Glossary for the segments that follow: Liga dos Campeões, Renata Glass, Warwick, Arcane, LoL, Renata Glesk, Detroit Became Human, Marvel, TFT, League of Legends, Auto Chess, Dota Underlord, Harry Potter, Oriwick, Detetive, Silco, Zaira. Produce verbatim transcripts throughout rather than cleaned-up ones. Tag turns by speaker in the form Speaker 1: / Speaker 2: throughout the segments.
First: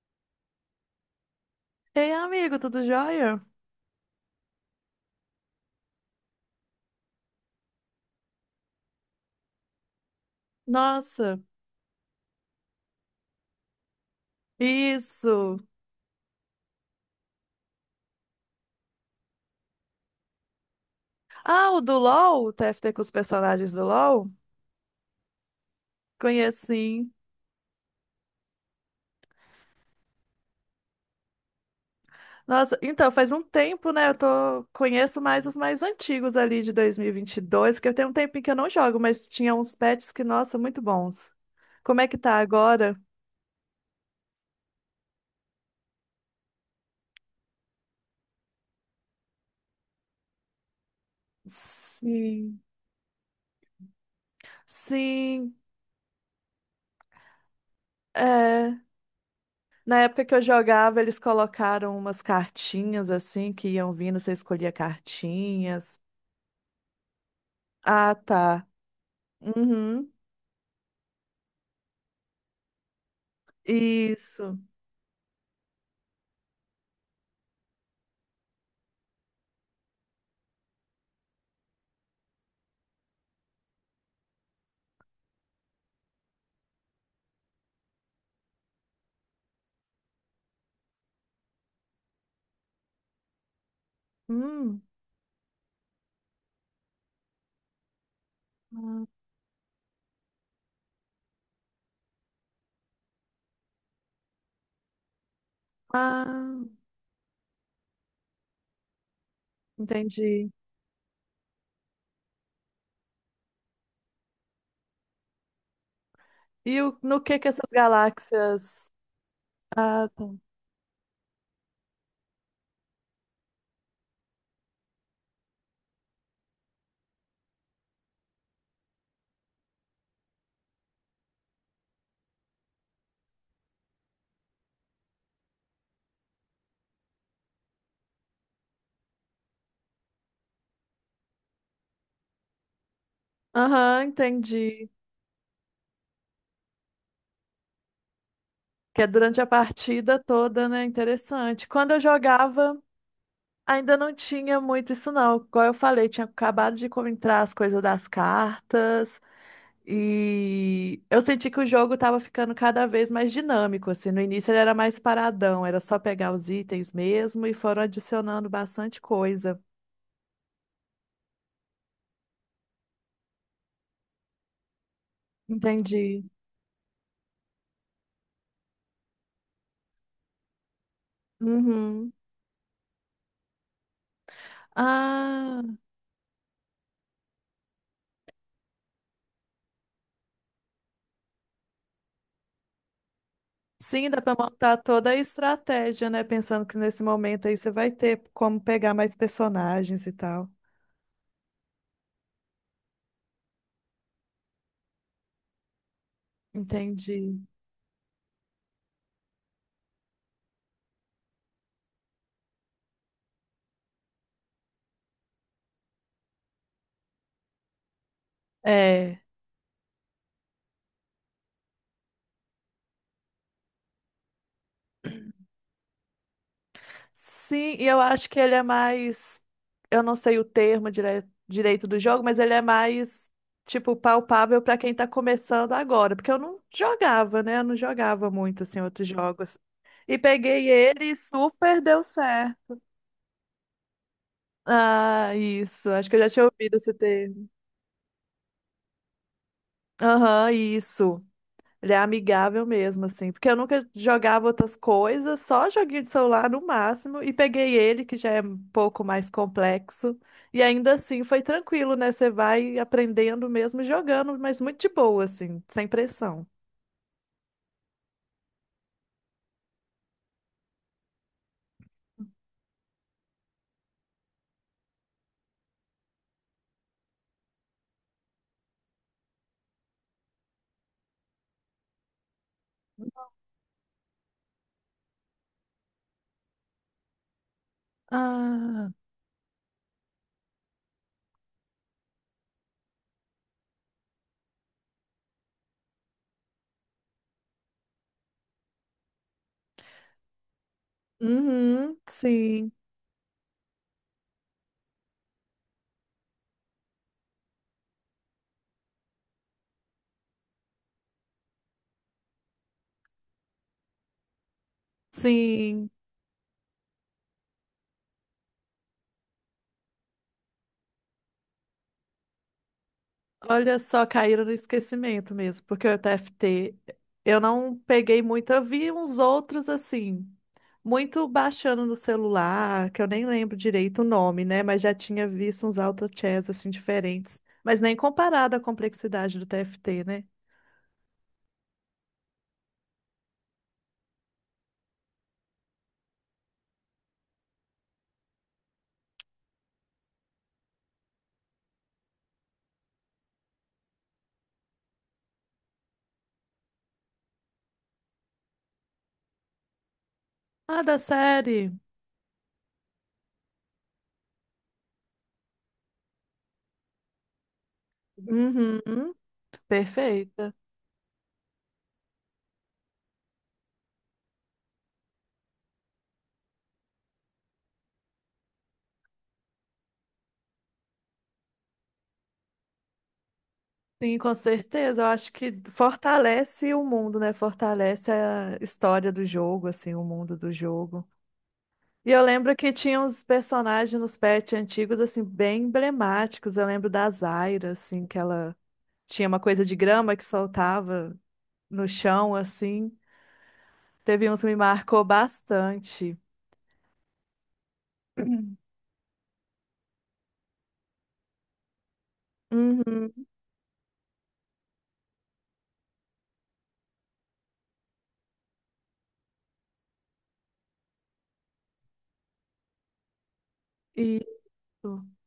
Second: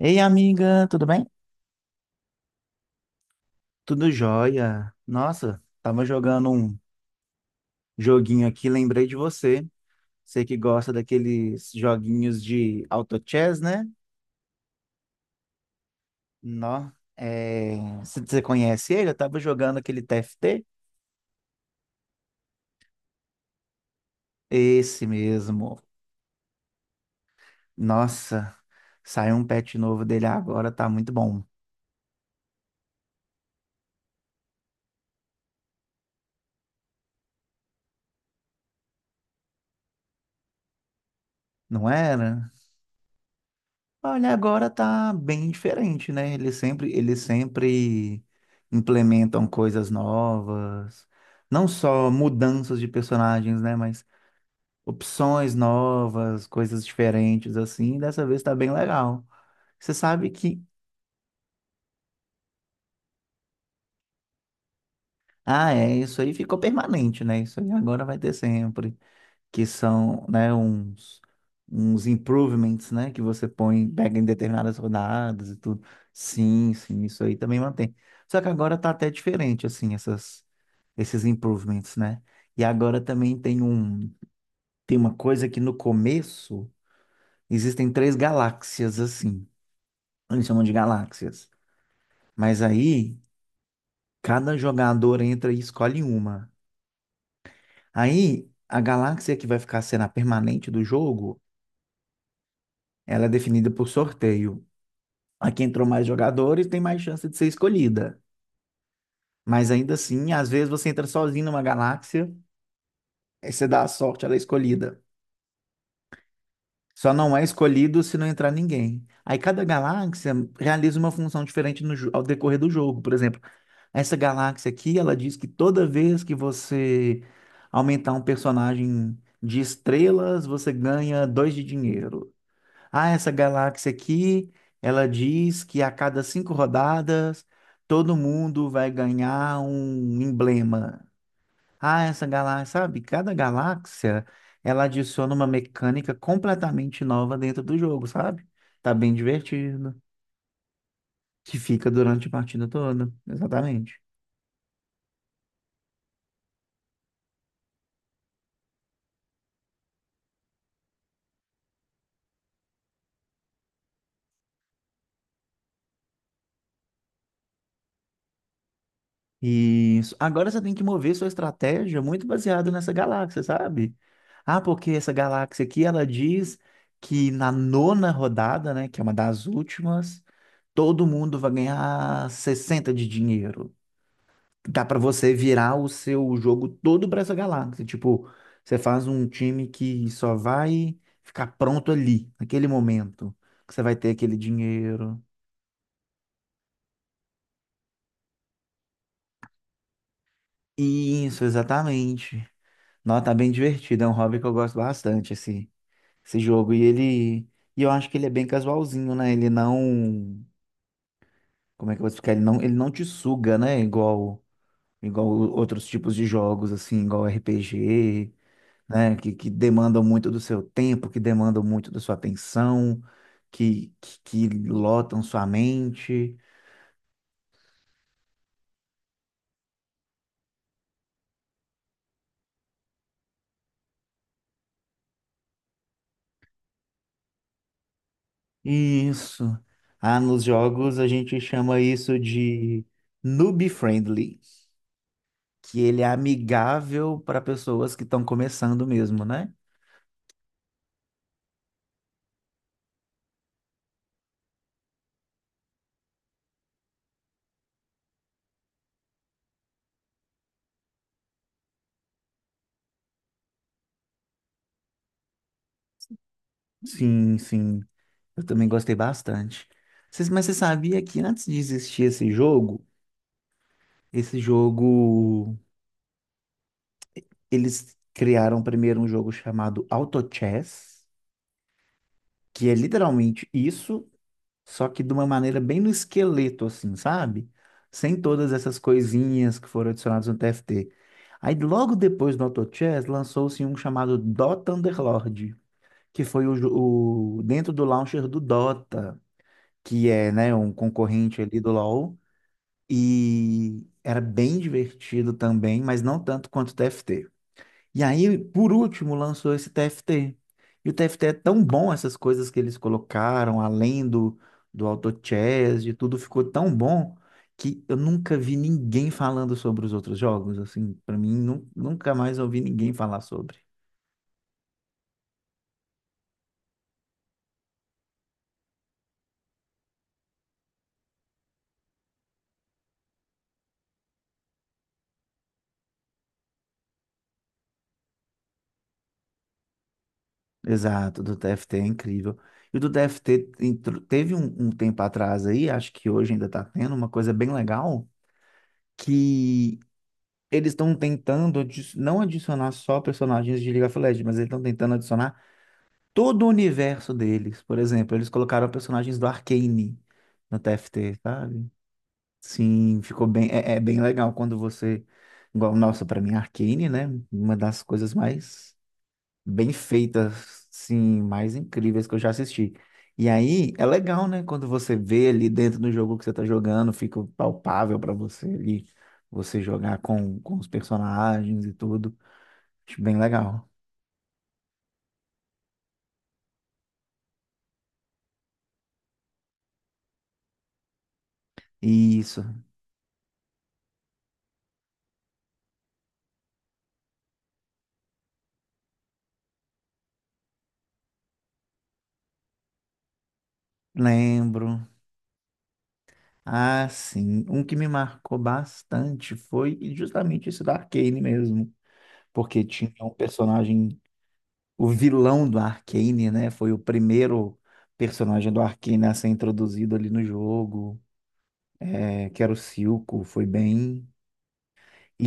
Speaker 1: Ei, amiga, tudo bem?
Speaker 2: Ei, amigo, tudo jóia?
Speaker 1: Tudo jóia. Nossa, tava jogando um joguinho aqui, lembrei de você. Você que gosta
Speaker 2: Nossa,
Speaker 1: daqueles joguinhos de auto chess, né?
Speaker 2: isso.
Speaker 1: Nó, é... Você você conhece ele? Eu tava jogando aquele T F T.
Speaker 2: Ah, o do LoL, o T F T com os personagens do LoL?
Speaker 1: Esse mesmo.
Speaker 2: Conheço sim.
Speaker 1: Nossa, saiu um patch novo dele agora, tá muito bom.
Speaker 2: Nossa, então, faz um tempo, né? Eu tô... conheço mais os mais antigos ali de dois mil e e vinte e dois porque eu tenho um tempinho que eu não jogo, mas tinha uns pets que, nossa, muito bons.
Speaker 1: Não
Speaker 2: Como é que tá
Speaker 1: era?
Speaker 2: agora?
Speaker 1: Olha, agora tá bem diferente, né? Eles sempre, eles sempre implementam coisas novas, não só
Speaker 2: Sim.
Speaker 1: mudanças de personagens, né? Mas opções
Speaker 2: Sim,
Speaker 1: novas, coisas diferentes, assim. Dessa vez tá bem
Speaker 2: é.
Speaker 1: legal. Você
Speaker 2: Na época
Speaker 1: sabe
Speaker 2: que eu
Speaker 1: que,
Speaker 2: jogava, eles colocaram umas cartinhas assim que iam vindo, você escolhia
Speaker 1: ah, é,
Speaker 2: cartinhas.
Speaker 1: isso aí ficou permanente, né? Isso aí agora
Speaker 2: Ah,
Speaker 1: vai ter
Speaker 2: tá.
Speaker 1: sempre. Que
Speaker 2: Uhum.
Speaker 1: são, né, uns, uns improvements, né, que você põe, pega em
Speaker 2: Isso.
Speaker 1: determinadas rodadas e tudo. Sim, sim, isso aí também mantém. Só que agora tá até diferente, assim, essas, esses improvements, né? E agora também tem um, tem uma coisa que no começo existem três galáxias, assim. Eles chamam de galáxias. Mas aí, cada
Speaker 2: Hum.
Speaker 1: jogador entra e escolhe uma. Aí, a galáxia que vai ficar sendo a permanente do jogo, ela é definida por sorteio. A que entrou mais
Speaker 2: Ah,
Speaker 1: jogadores tem mais chance de ser escolhida. Mas ainda assim, às
Speaker 2: entendi.
Speaker 1: vezes você entra sozinho numa galáxia, aí você dá a sorte, ela é escolhida.
Speaker 2: E o-
Speaker 1: Só
Speaker 2: no
Speaker 1: não
Speaker 2: que
Speaker 1: é
Speaker 2: que essas
Speaker 1: escolhido se não entrar
Speaker 2: galáxias?
Speaker 1: ninguém. Aí cada
Speaker 2: Ah, tá.
Speaker 1: galáxia realiza uma função diferente no, jo- ao decorrer do jogo. Por exemplo, essa galáxia aqui, ela diz que toda vez que você aumentar um personagem de estrelas, você ganha dois de dinheiro. Ah, essa galáxia aqui, ela diz que a cada cinco rodadas todo mundo vai ganhar um emblema. Ah, essa galáxia, sabe? Cada
Speaker 2: Aham,
Speaker 1: galáxia, ela
Speaker 2: entendi.
Speaker 1: adiciona uma mecânica completamente nova dentro do jogo, sabe? Tá
Speaker 2: Que é
Speaker 1: bem
Speaker 2: durante a
Speaker 1: divertido,
Speaker 2: partida toda, né?
Speaker 1: que
Speaker 2: Interessante.
Speaker 1: fica
Speaker 2: Quando eu
Speaker 1: durante a partida
Speaker 2: jogava,
Speaker 1: toda. Exatamente.
Speaker 2: ainda não tinha muito isso, não. Igual eu falei, tinha acabado de co- entrar as coisas das cartas. E eu senti que o jogo tava ficando cada vez mais dinâmico, assim. No início ele era mais paradão, era só pegar os itens mesmo e foram adicionando bastante coisa.
Speaker 1: Isso. Agora você tem que mover sua estratégia muito baseado nessa galáxia, sabe? Ah, porque essa galáxia aqui, ela
Speaker 2: Entendi.
Speaker 1: diz que na nona rodada, né, que é uma das últimas, todo mundo vai
Speaker 2: Uhum.
Speaker 1: ganhar sessenta de dinheiro. Dá para você
Speaker 2: Ah,
Speaker 1: virar o seu jogo todo para essa galáxia. Tipo, você faz um time que só vai ficar pronto ali, naquele momento, que você vai
Speaker 2: sim,
Speaker 1: ter
Speaker 2: dá pra
Speaker 1: aquele
Speaker 2: montar toda a
Speaker 1: dinheiro.
Speaker 2: estratégia, né? Pensando que nesse momento aí você vai ter como pegar mais personagens e tal.
Speaker 1: Isso, exatamente. Nossa, tá bem divertido. É um hobby que eu gosto bastante, assim. Esse jogo. E
Speaker 2: Entendi.
Speaker 1: ele. E eu acho que ele é bem casualzinho, né? Ele não. Como é que eu vou explicar? Ele não, ele não te suga, né? Igual, igual outros tipos de jogos, assim, igual R P G, né?
Speaker 2: É.
Speaker 1: Que, que demandam muito do seu tempo, que demandam muito da sua atenção, que, que, que lotam sua mente.
Speaker 2: Sim, e eu acho que ele é mais. Eu não sei o termo dire- direito do jogo, mas ele é mais, tipo, palpável pra quem tá começando agora. Porque eu não jogava, né? Eu não jogava muito, assim, outros
Speaker 1: Isso.
Speaker 2: jogos. E
Speaker 1: Ah, nos
Speaker 2: peguei
Speaker 1: jogos
Speaker 2: ele
Speaker 1: a
Speaker 2: e
Speaker 1: gente chama
Speaker 2: super deu
Speaker 1: isso
Speaker 2: certo.
Speaker 1: de noob friendly,
Speaker 2: Ah,
Speaker 1: que
Speaker 2: isso.
Speaker 1: ele é
Speaker 2: Acho que eu já tinha ouvido esse
Speaker 1: amigável para
Speaker 2: termo.
Speaker 1: pessoas que estão começando mesmo, né?
Speaker 2: Aham, isso. Ele é amigável mesmo, assim. Porque eu nunca jogava outras coisas, só joguinho de celular no máximo. E peguei ele, que já é um pouco mais complexo. E ainda assim foi tranquilo, né? Você vai aprendendo mesmo jogando, mas muito de boa, assim, sem pressão.
Speaker 1: Sim, sim. Eu também gostei bastante. Cês- Mas você sabia que antes de existir esse jogo, esse jogo, eles criaram primeiro um jogo chamado Auto Chess, que é literalmente isso, só que de uma maneira bem no esqueleto, assim, sabe? Sem todas essas
Speaker 2: Ah,
Speaker 1: coisinhas que foram adicionadas no T F T. Aí logo depois do Auto Chess, lançou-se um chamado Dota Underlord, que foi o, jo- o dentro do launcher do Dota. Que é, né, um concorrente ali do
Speaker 2: uhum,
Speaker 1: LoL,
Speaker 2: sim,
Speaker 1: e era bem divertido também, mas não tanto quanto o T F T. E aí, por último, lançou esse T F T. E o T F T é tão bom, essas coisas que eles colocaram, além do, do auto chess,
Speaker 2: sim.
Speaker 1: de tudo, ficou tão bom que eu nunca vi ninguém falando sobre os outros jogos, assim, para mim, nu- nunca mais ouvi ninguém falar sobre.
Speaker 2: Olha só, caíram no esquecimento mesmo, porque o T F T eu não peguei muito, eu vi uns outros assim, muito baixando no celular, que eu nem lembro direito o nome, né? Mas já tinha visto uns auto chess assim diferentes, mas nem comparado à complexidade do T F T, né?
Speaker 1: Exato, do T F T é incrível. E o do T F T entr- teve um, um tempo atrás aí, acho que hoje ainda está tendo uma coisa bem legal, que eles estão tentando adi- não adicionar só personagens de League of Legends, mas eles estão tentando adicionar todo o universo deles. Por exemplo, eles colocaram personagens do Arcane no
Speaker 2: Ah, da
Speaker 1: T F T, sabe?
Speaker 2: série.
Speaker 1: Sim, ficou bem, é, é bem legal quando você, igual, nossa, para mim Arcane, né? Uma das coisas mais
Speaker 2: Uhum,
Speaker 1: bem
Speaker 2: perfeita.
Speaker 1: feitas, sim, mais incríveis que eu já assisti. E aí é legal, né? Quando você vê ali dentro do jogo que você tá jogando, fica palpável para você ali, você jogar com, com os personagens e tudo. Acho bem legal.
Speaker 2: Sim, com certeza. Eu acho que fortalece o mundo, né? Fortalece a história do jogo, assim, o mundo do jogo. E eu
Speaker 1: Isso,
Speaker 2: lembro que tinha uns personagens nos pets antigos, assim, bem emblemáticos. Eu lembro da Zaira, assim, que ela tinha uma coisa de grama que soltava no chão, assim. Teve uns que me
Speaker 1: lembro.
Speaker 2: marcou bastante.
Speaker 1: Ah, sim. Um que me marcou bastante foi justamente esse da Arcane mesmo. Porque tinha um
Speaker 2: Uhum,
Speaker 1: personagem, o vilão do Arcane, né? Foi o primeiro personagem do Arcane a ser introduzido ali no jogo. É, que era o Silco, foi bem.
Speaker 2: isso.
Speaker 1: E,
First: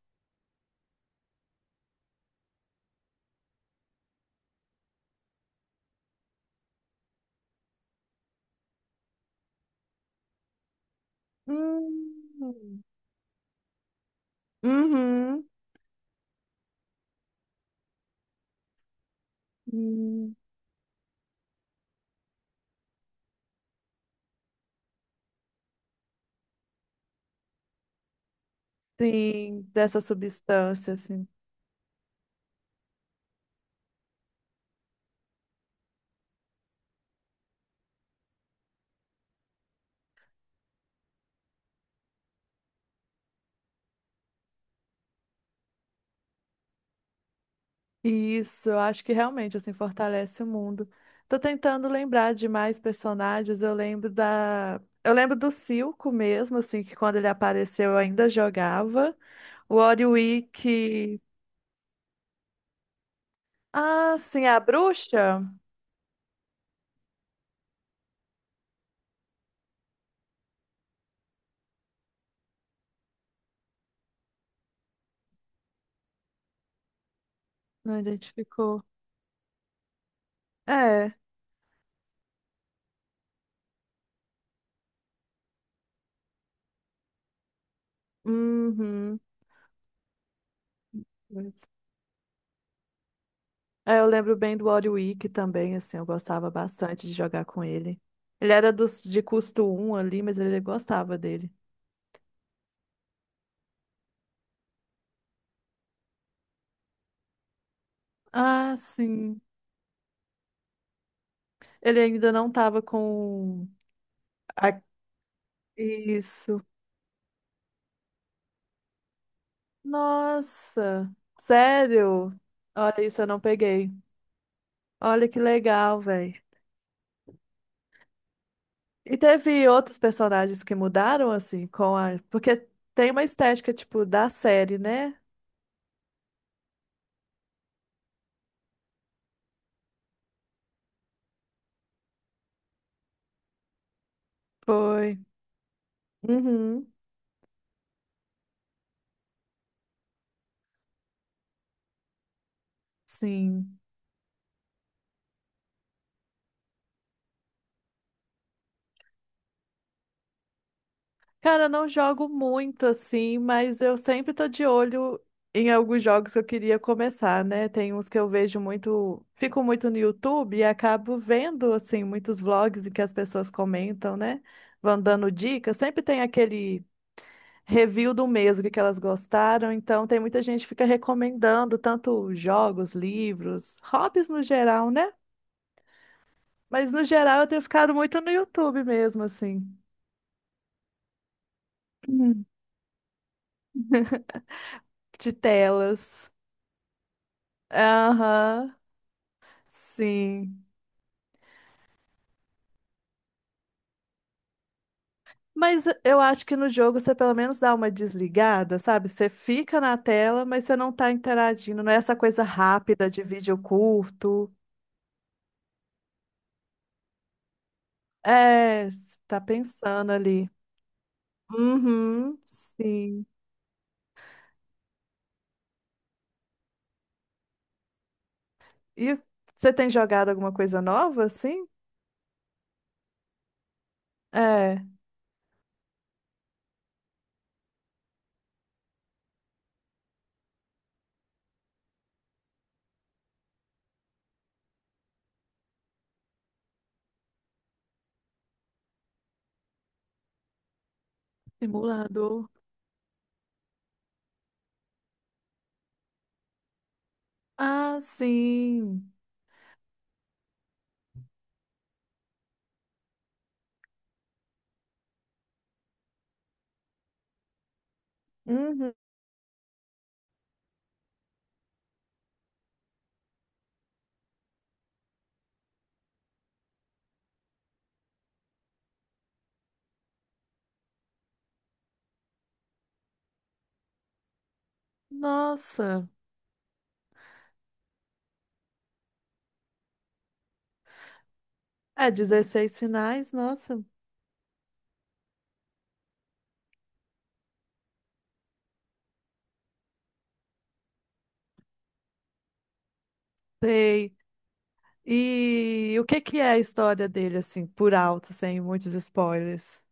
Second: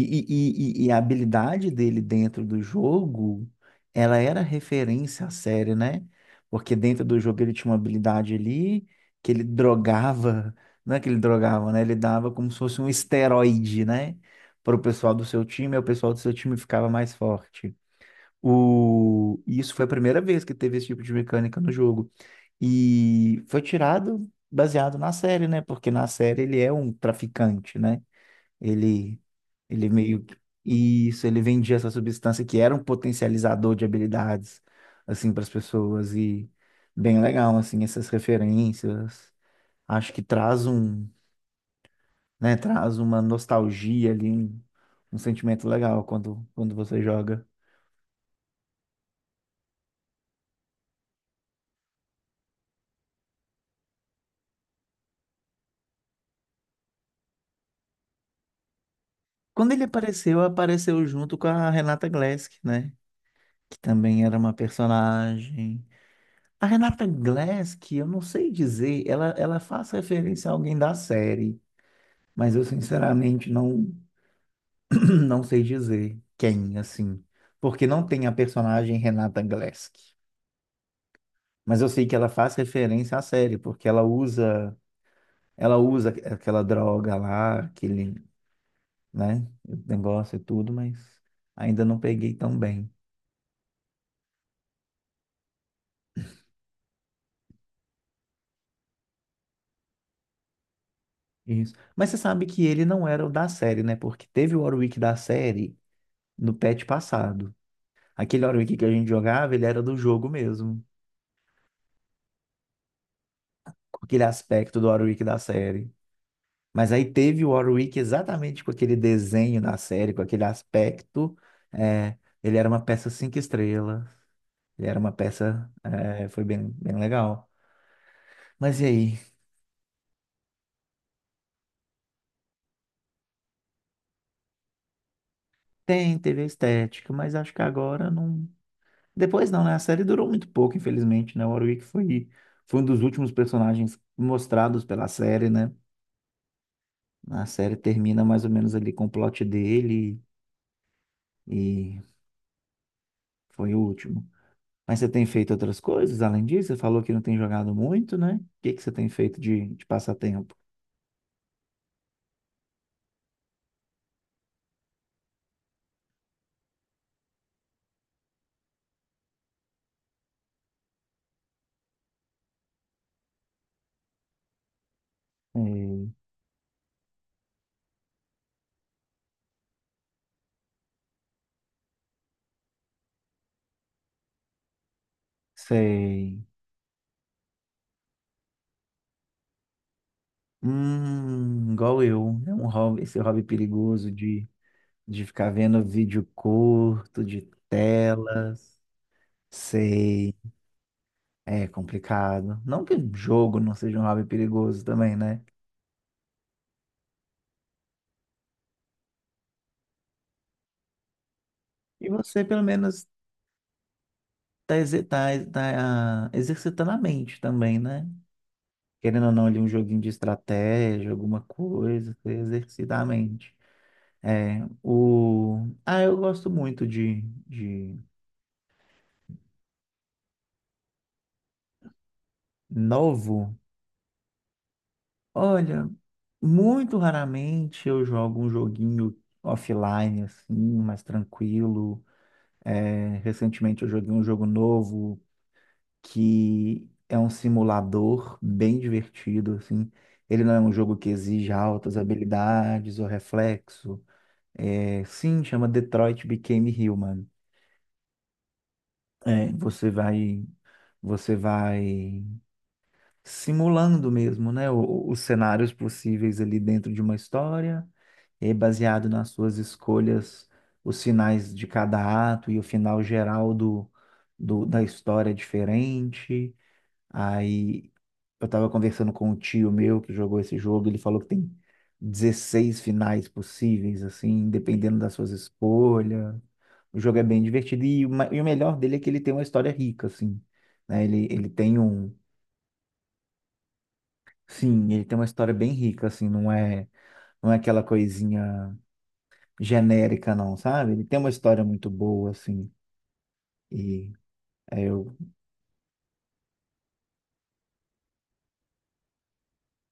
Speaker 1: e, e, e a habilidade dele dentro do jogo, ela era referência à série, né? Porque dentro do jogo ele tinha uma habilidade ali que ele drogava, não é que ele drogava, né? Ele dava como se fosse
Speaker 2: Hum.
Speaker 1: um esteroide, né? Para o pessoal do seu
Speaker 2: Uhum.
Speaker 1: time, e o pessoal do seu time ficava mais forte. O... e Isso foi a primeira
Speaker 2: Hum.
Speaker 1: vez que teve esse tipo de mecânica no jogo. E foi tirado baseado na série, né? Porque na série ele é um traficante, né? Ele,
Speaker 2: Sim,
Speaker 1: ele
Speaker 2: dessa
Speaker 1: meio que.
Speaker 2: substância,
Speaker 1: Isso,
Speaker 2: assim.
Speaker 1: ele vendia essa substância que era um potencializador de habilidades, assim, para as pessoas. E bem legal, assim, essas referências. Acho que traz um, né? Traz uma nostalgia ali, um, um sentimento legal quando, quando você joga.
Speaker 2: Isso, eu acho que realmente, assim, fortalece o mundo. Tô tentando lembrar de mais personagens, eu lembro da... Eu lembro do Silco mesmo, assim, que quando ele apareceu eu ainda jogava.
Speaker 1: Quando
Speaker 2: O
Speaker 1: ele apareceu, apareceu
Speaker 2: Oriwick...
Speaker 1: junto com a Renata Glesk, né? Que
Speaker 2: Ah,
Speaker 1: também era
Speaker 2: sim,
Speaker 1: uma
Speaker 2: a bruxa?
Speaker 1: personagem. A Renata Glass, que eu não sei dizer, ela, ela faz referência a alguém da série, mas eu sinceramente não, não sei dizer quem, assim, porque
Speaker 2: Não
Speaker 1: não tem a
Speaker 2: identificou.
Speaker 1: personagem Renata Glass.
Speaker 2: É.
Speaker 1: Mas eu sei que ela faz referência à série, porque ela usa, ela usa aquela droga lá, aquele,
Speaker 2: Uhum.
Speaker 1: né, negócio e tudo, mas ainda não peguei tão bem.
Speaker 2: É, eu lembro bem do Warwick também, assim, eu gostava bastante de jogar com ele. Ele era dos, de custo um ali, mas ele gostava dele.
Speaker 1: Isso. Mas você sabe que ele não era o da série, né? Porque teve o Warwick da série no patch passado. Aquele Warwick
Speaker 2: Ah,
Speaker 1: que a gente
Speaker 2: sim.
Speaker 1: jogava, ele era do jogo mesmo,
Speaker 2: Ele ainda não tava com
Speaker 1: com aquele aspecto
Speaker 2: a-
Speaker 1: do Warwick da série.
Speaker 2: isso.
Speaker 1: Mas aí teve o Warwick exatamente com aquele desenho da série, com aquele
Speaker 2: Nossa,
Speaker 1: aspecto. É,
Speaker 2: sério?
Speaker 1: ele era uma
Speaker 2: Olha
Speaker 1: peça
Speaker 2: isso, eu
Speaker 1: cinco
Speaker 2: não peguei.
Speaker 1: estrelas. Ele era uma
Speaker 2: Olha que
Speaker 1: peça.
Speaker 2: legal,
Speaker 1: É,
Speaker 2: velho.
Speaker 1: foi bem, bem legal. Mas e
Speaker 2: E
Speaker 1: aí?
Speaker 2: teve outros personagens que mudaram assim com a, porque tem uma estética tipo da série, né?
Speaker 1: Tem, teve a estética, mas acho que agora não. Depois não, né? A série durou muito pouco, infelizmente, né? O Warwick foi, foi um dos últimos personagens mostrados pela
Speaker 2: Foi.
Speaker 1: série, né?
Speaker 2: Uhum.
Speaker 1: A série termina mais ou menos ali com o plot dele. E foi o
Speaker 2: Sim.
Speaker 1: último. Mas você tem feito outras coisas além disso? Você falou que não tem jogado muito, né? O que que você tem feito de, de passatempo?
Speaker 2: Cara, não jogo muito assim, mas eu sempre tô de olho em alguns jogos que eu queria começar, né? Tem uns que eu vejo muito, fico muito no YouTube e acabo vendo assim muitos vlogs em que as pessoas comentam, né? Vão dando dicas. Sempre
Speaker 1: Sei.
Speaker 2: tem aquele review do mês, o que que elas gostaram. Então tem muita gente que fica recomendando tanto jogos, livros, hobbies no geral, né?
Speaker 1: Sei.
Speaker 2: Mas no geral eu tenho ficado muito no YouTube mesmo, assim,
Speaker 1: Hum, igual eu. É um hobby, esse hobby perigoso de, de
Speaker 2: de
Speaker 1: ficar vendo vídeo
Speaker 2: telas.
Speaker 1: curto, de
Speaker 2: Aham.
Speaker 1: telas. Sei.
Speaker 2: Sim.
Speaker 1: É complicado. Não que jogo não seja um hobby perigoso também, né?
Speaker 2: Mas eu acho que no jogo você pelo menos dá uma desligada, sabe? Você fica na tela, mas você não tá interagindo. Não é
Speaker 1: E
Speaker 2: essa coisa
Speaker 1: você, pelo menos,
Speaker 2: rápida de vídeo curto.
Speaker 1: tá, exer- tá, tá ah, exercitando a mente também, né?
Speaker 2: É, você
Speaker 1: Querendo ou
Speaker 2: tá
Speaker 1: não, ali um joguinho de
Speaker 2: pensando ali.
Speaker 1: estratégia, alguma coisa, pra
Speaker 2: Uhum,
Speaker 1: exercitar a
Speaker 2: sim.
Speaker 1: mente. É, o... Ah, eu gosto muito de, de
Speaker 2: E você tem jogado alguma coisa nova, assim?
Speaker 1: novo.
Speaker 2: É,
Speaker 1: Olha, muito raramente eu jogo um joguinho offline, assim, mais tranquilo. É, recentemente eu joguei um jogo novo que é um simulador bem divertido, assim. Ele não é um jogo que exige altas
Speaker 2: simulador.
Speaker 1: habilidades ou reflexo. É, sim, chama Detroit Became Human.
Speaker 2: Ah, sim.
Speaker 1: É, você vai, você vai simulando mesmo, né, o- os cenários possíveis ali dentro de uma história, e aí,
Speaker 2: Uhum.
Speaker 1: baseado nas suas escolhas, os finais de cada ato e o final geral do, do- da história é diferente. Aí eu tava conversando com um tio meu que jogou esse jogo, ele falou que tem dezesseis finais possíveis, assim, dependendo das suas
Speaker 2: Nossa.
Speaker 1: escolhas. O jogo é bem divertido e, o ma- e o melhor dele é que ele tem uma história rica, assim, né? Ele, ele tem
Speaker 2: É,
Speaker 1: um,
Speaker 2: dezesseis finais, nossa.
Speaker 1: sim, ele tem uma história bem rica, assim, não é, não é aquela coisinha genérica, não, sabe? Ele tem uma história muito boa, assim, e
Speaker 2: Sei.
Speaker 1: é, eu.
Speaker 2: E o que que é a história dele, assim, por alto, sem muitos spoilers?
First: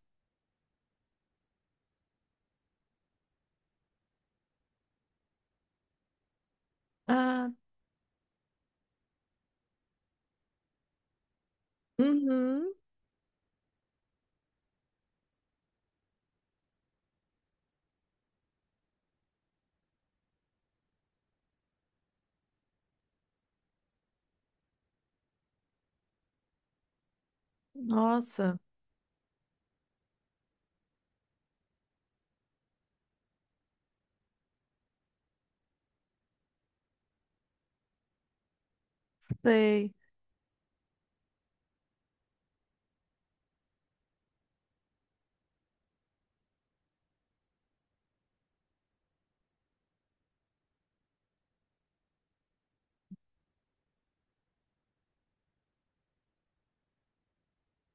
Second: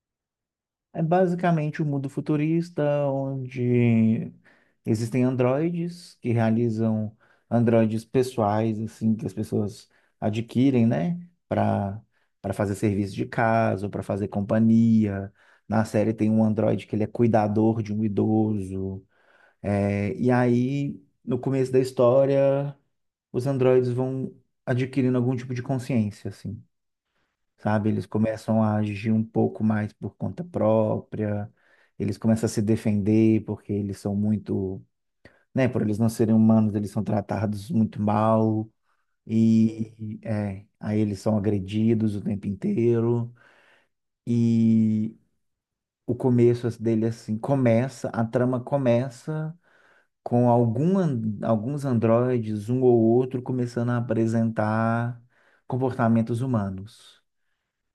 Speaker 1: É basicamente um mundo futurista onde existem androides que realizam
Speaker 2: Ah,
Speaker 1: androides pessoais, assim, que as pessoas adquirem, né, para para fazer
Speaker 2: uhum.
Speaker 1: serviço de casa, para fazer companhia. Na série tem um androide que ele é cuidador de um idoso. É, e aí, no começo da história, os androides vão adquirindo algum tipo de consciência, assim, sabe? Eles
Speaker 2: Nossa,
Speaker 1: começam a agir um pouco mais por conta própria, eles começam a se defender porque eles são muito, né? Por eles não serem humanos, eles são tratados muito mal
Speaker 2: sei.
Speaker 1: e é, aí eles são agredidos o tempo inteiro e o começo dele assim começa, a trama começa com algum, an- alguns androides, um ou outro, começando a apresentar comportamentos humanos.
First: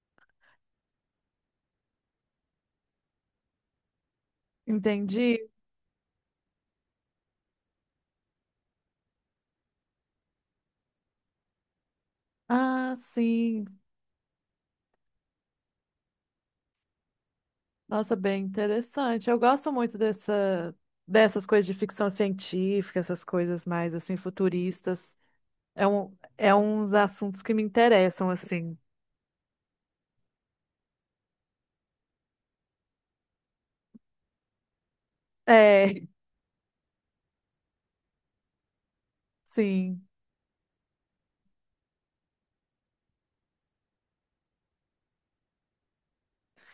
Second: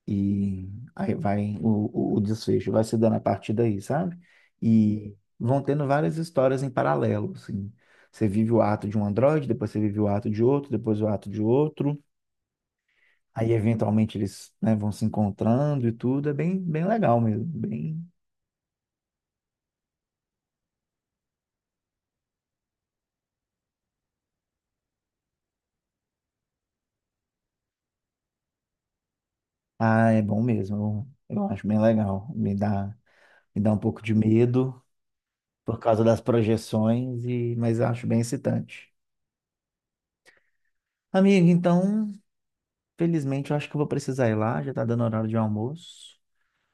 Speaker 1: E aí vai o, o o desfecho, vai se dando a partir daí, sabe? E
Speaker 2: Entendi.
Speaker 1: vão tendo várias histórias em paralelo, assim. Você vive o ato de um androide, depois você vive o ato de outro, depois o ato de outro.
Speaker 2: Ah,
Speaker 1: Aí,
Speaker 2: sim.
Speaker 1: eventualmente, eles, né, vão se encontrando e tudo. É bem, bem legal mesmo. Bem...
Speaker 2: Nossa, bem interessante. Eu gosto muito dessa, dessas coisas de ficção científica, essas coisas mais, assim, futuristas. É um, é uns assuntos que me interessam, assim.
Speaker 1: Ah, é bom mesmo. Eu, eu acho bem legal. Me dá, me dá um pouco de medo por
Speaker 2: É,
Speaker 1: causa das projeções, e... mas eu acho bem excitante.
Speaker 2: sim.
Speaker 1: Amigo, então felizmente, eu acho que eu vou precisar ir lá, já tá dando horário de almoço.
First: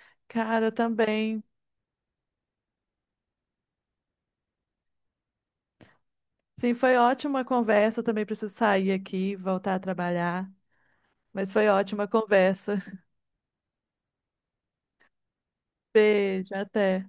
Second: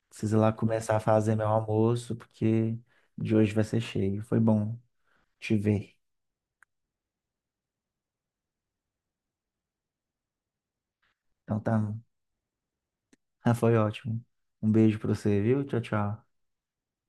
Speaker 1: Preciso ir lá
Speaker 2: Cara,
Speaker 1: começar a fazer
Speaker 2: também.
Speaker 1: meu almoço, porque de hoje vai ser cheio. Foi bom te ver.
Speaker 2: Sim, foi ótima a conversa. Eu também preciso sair aqui, voltar a trabalhar. Mas
Speaker 1: Então
Speaker 2: foi
Speaker 1: tá,
Speaker 2: ótima a conversa.
Speaker 1: foi ótimo. Um beijo pra você, viu? Tchau, tchau.
Speaker 2: Beijo, até.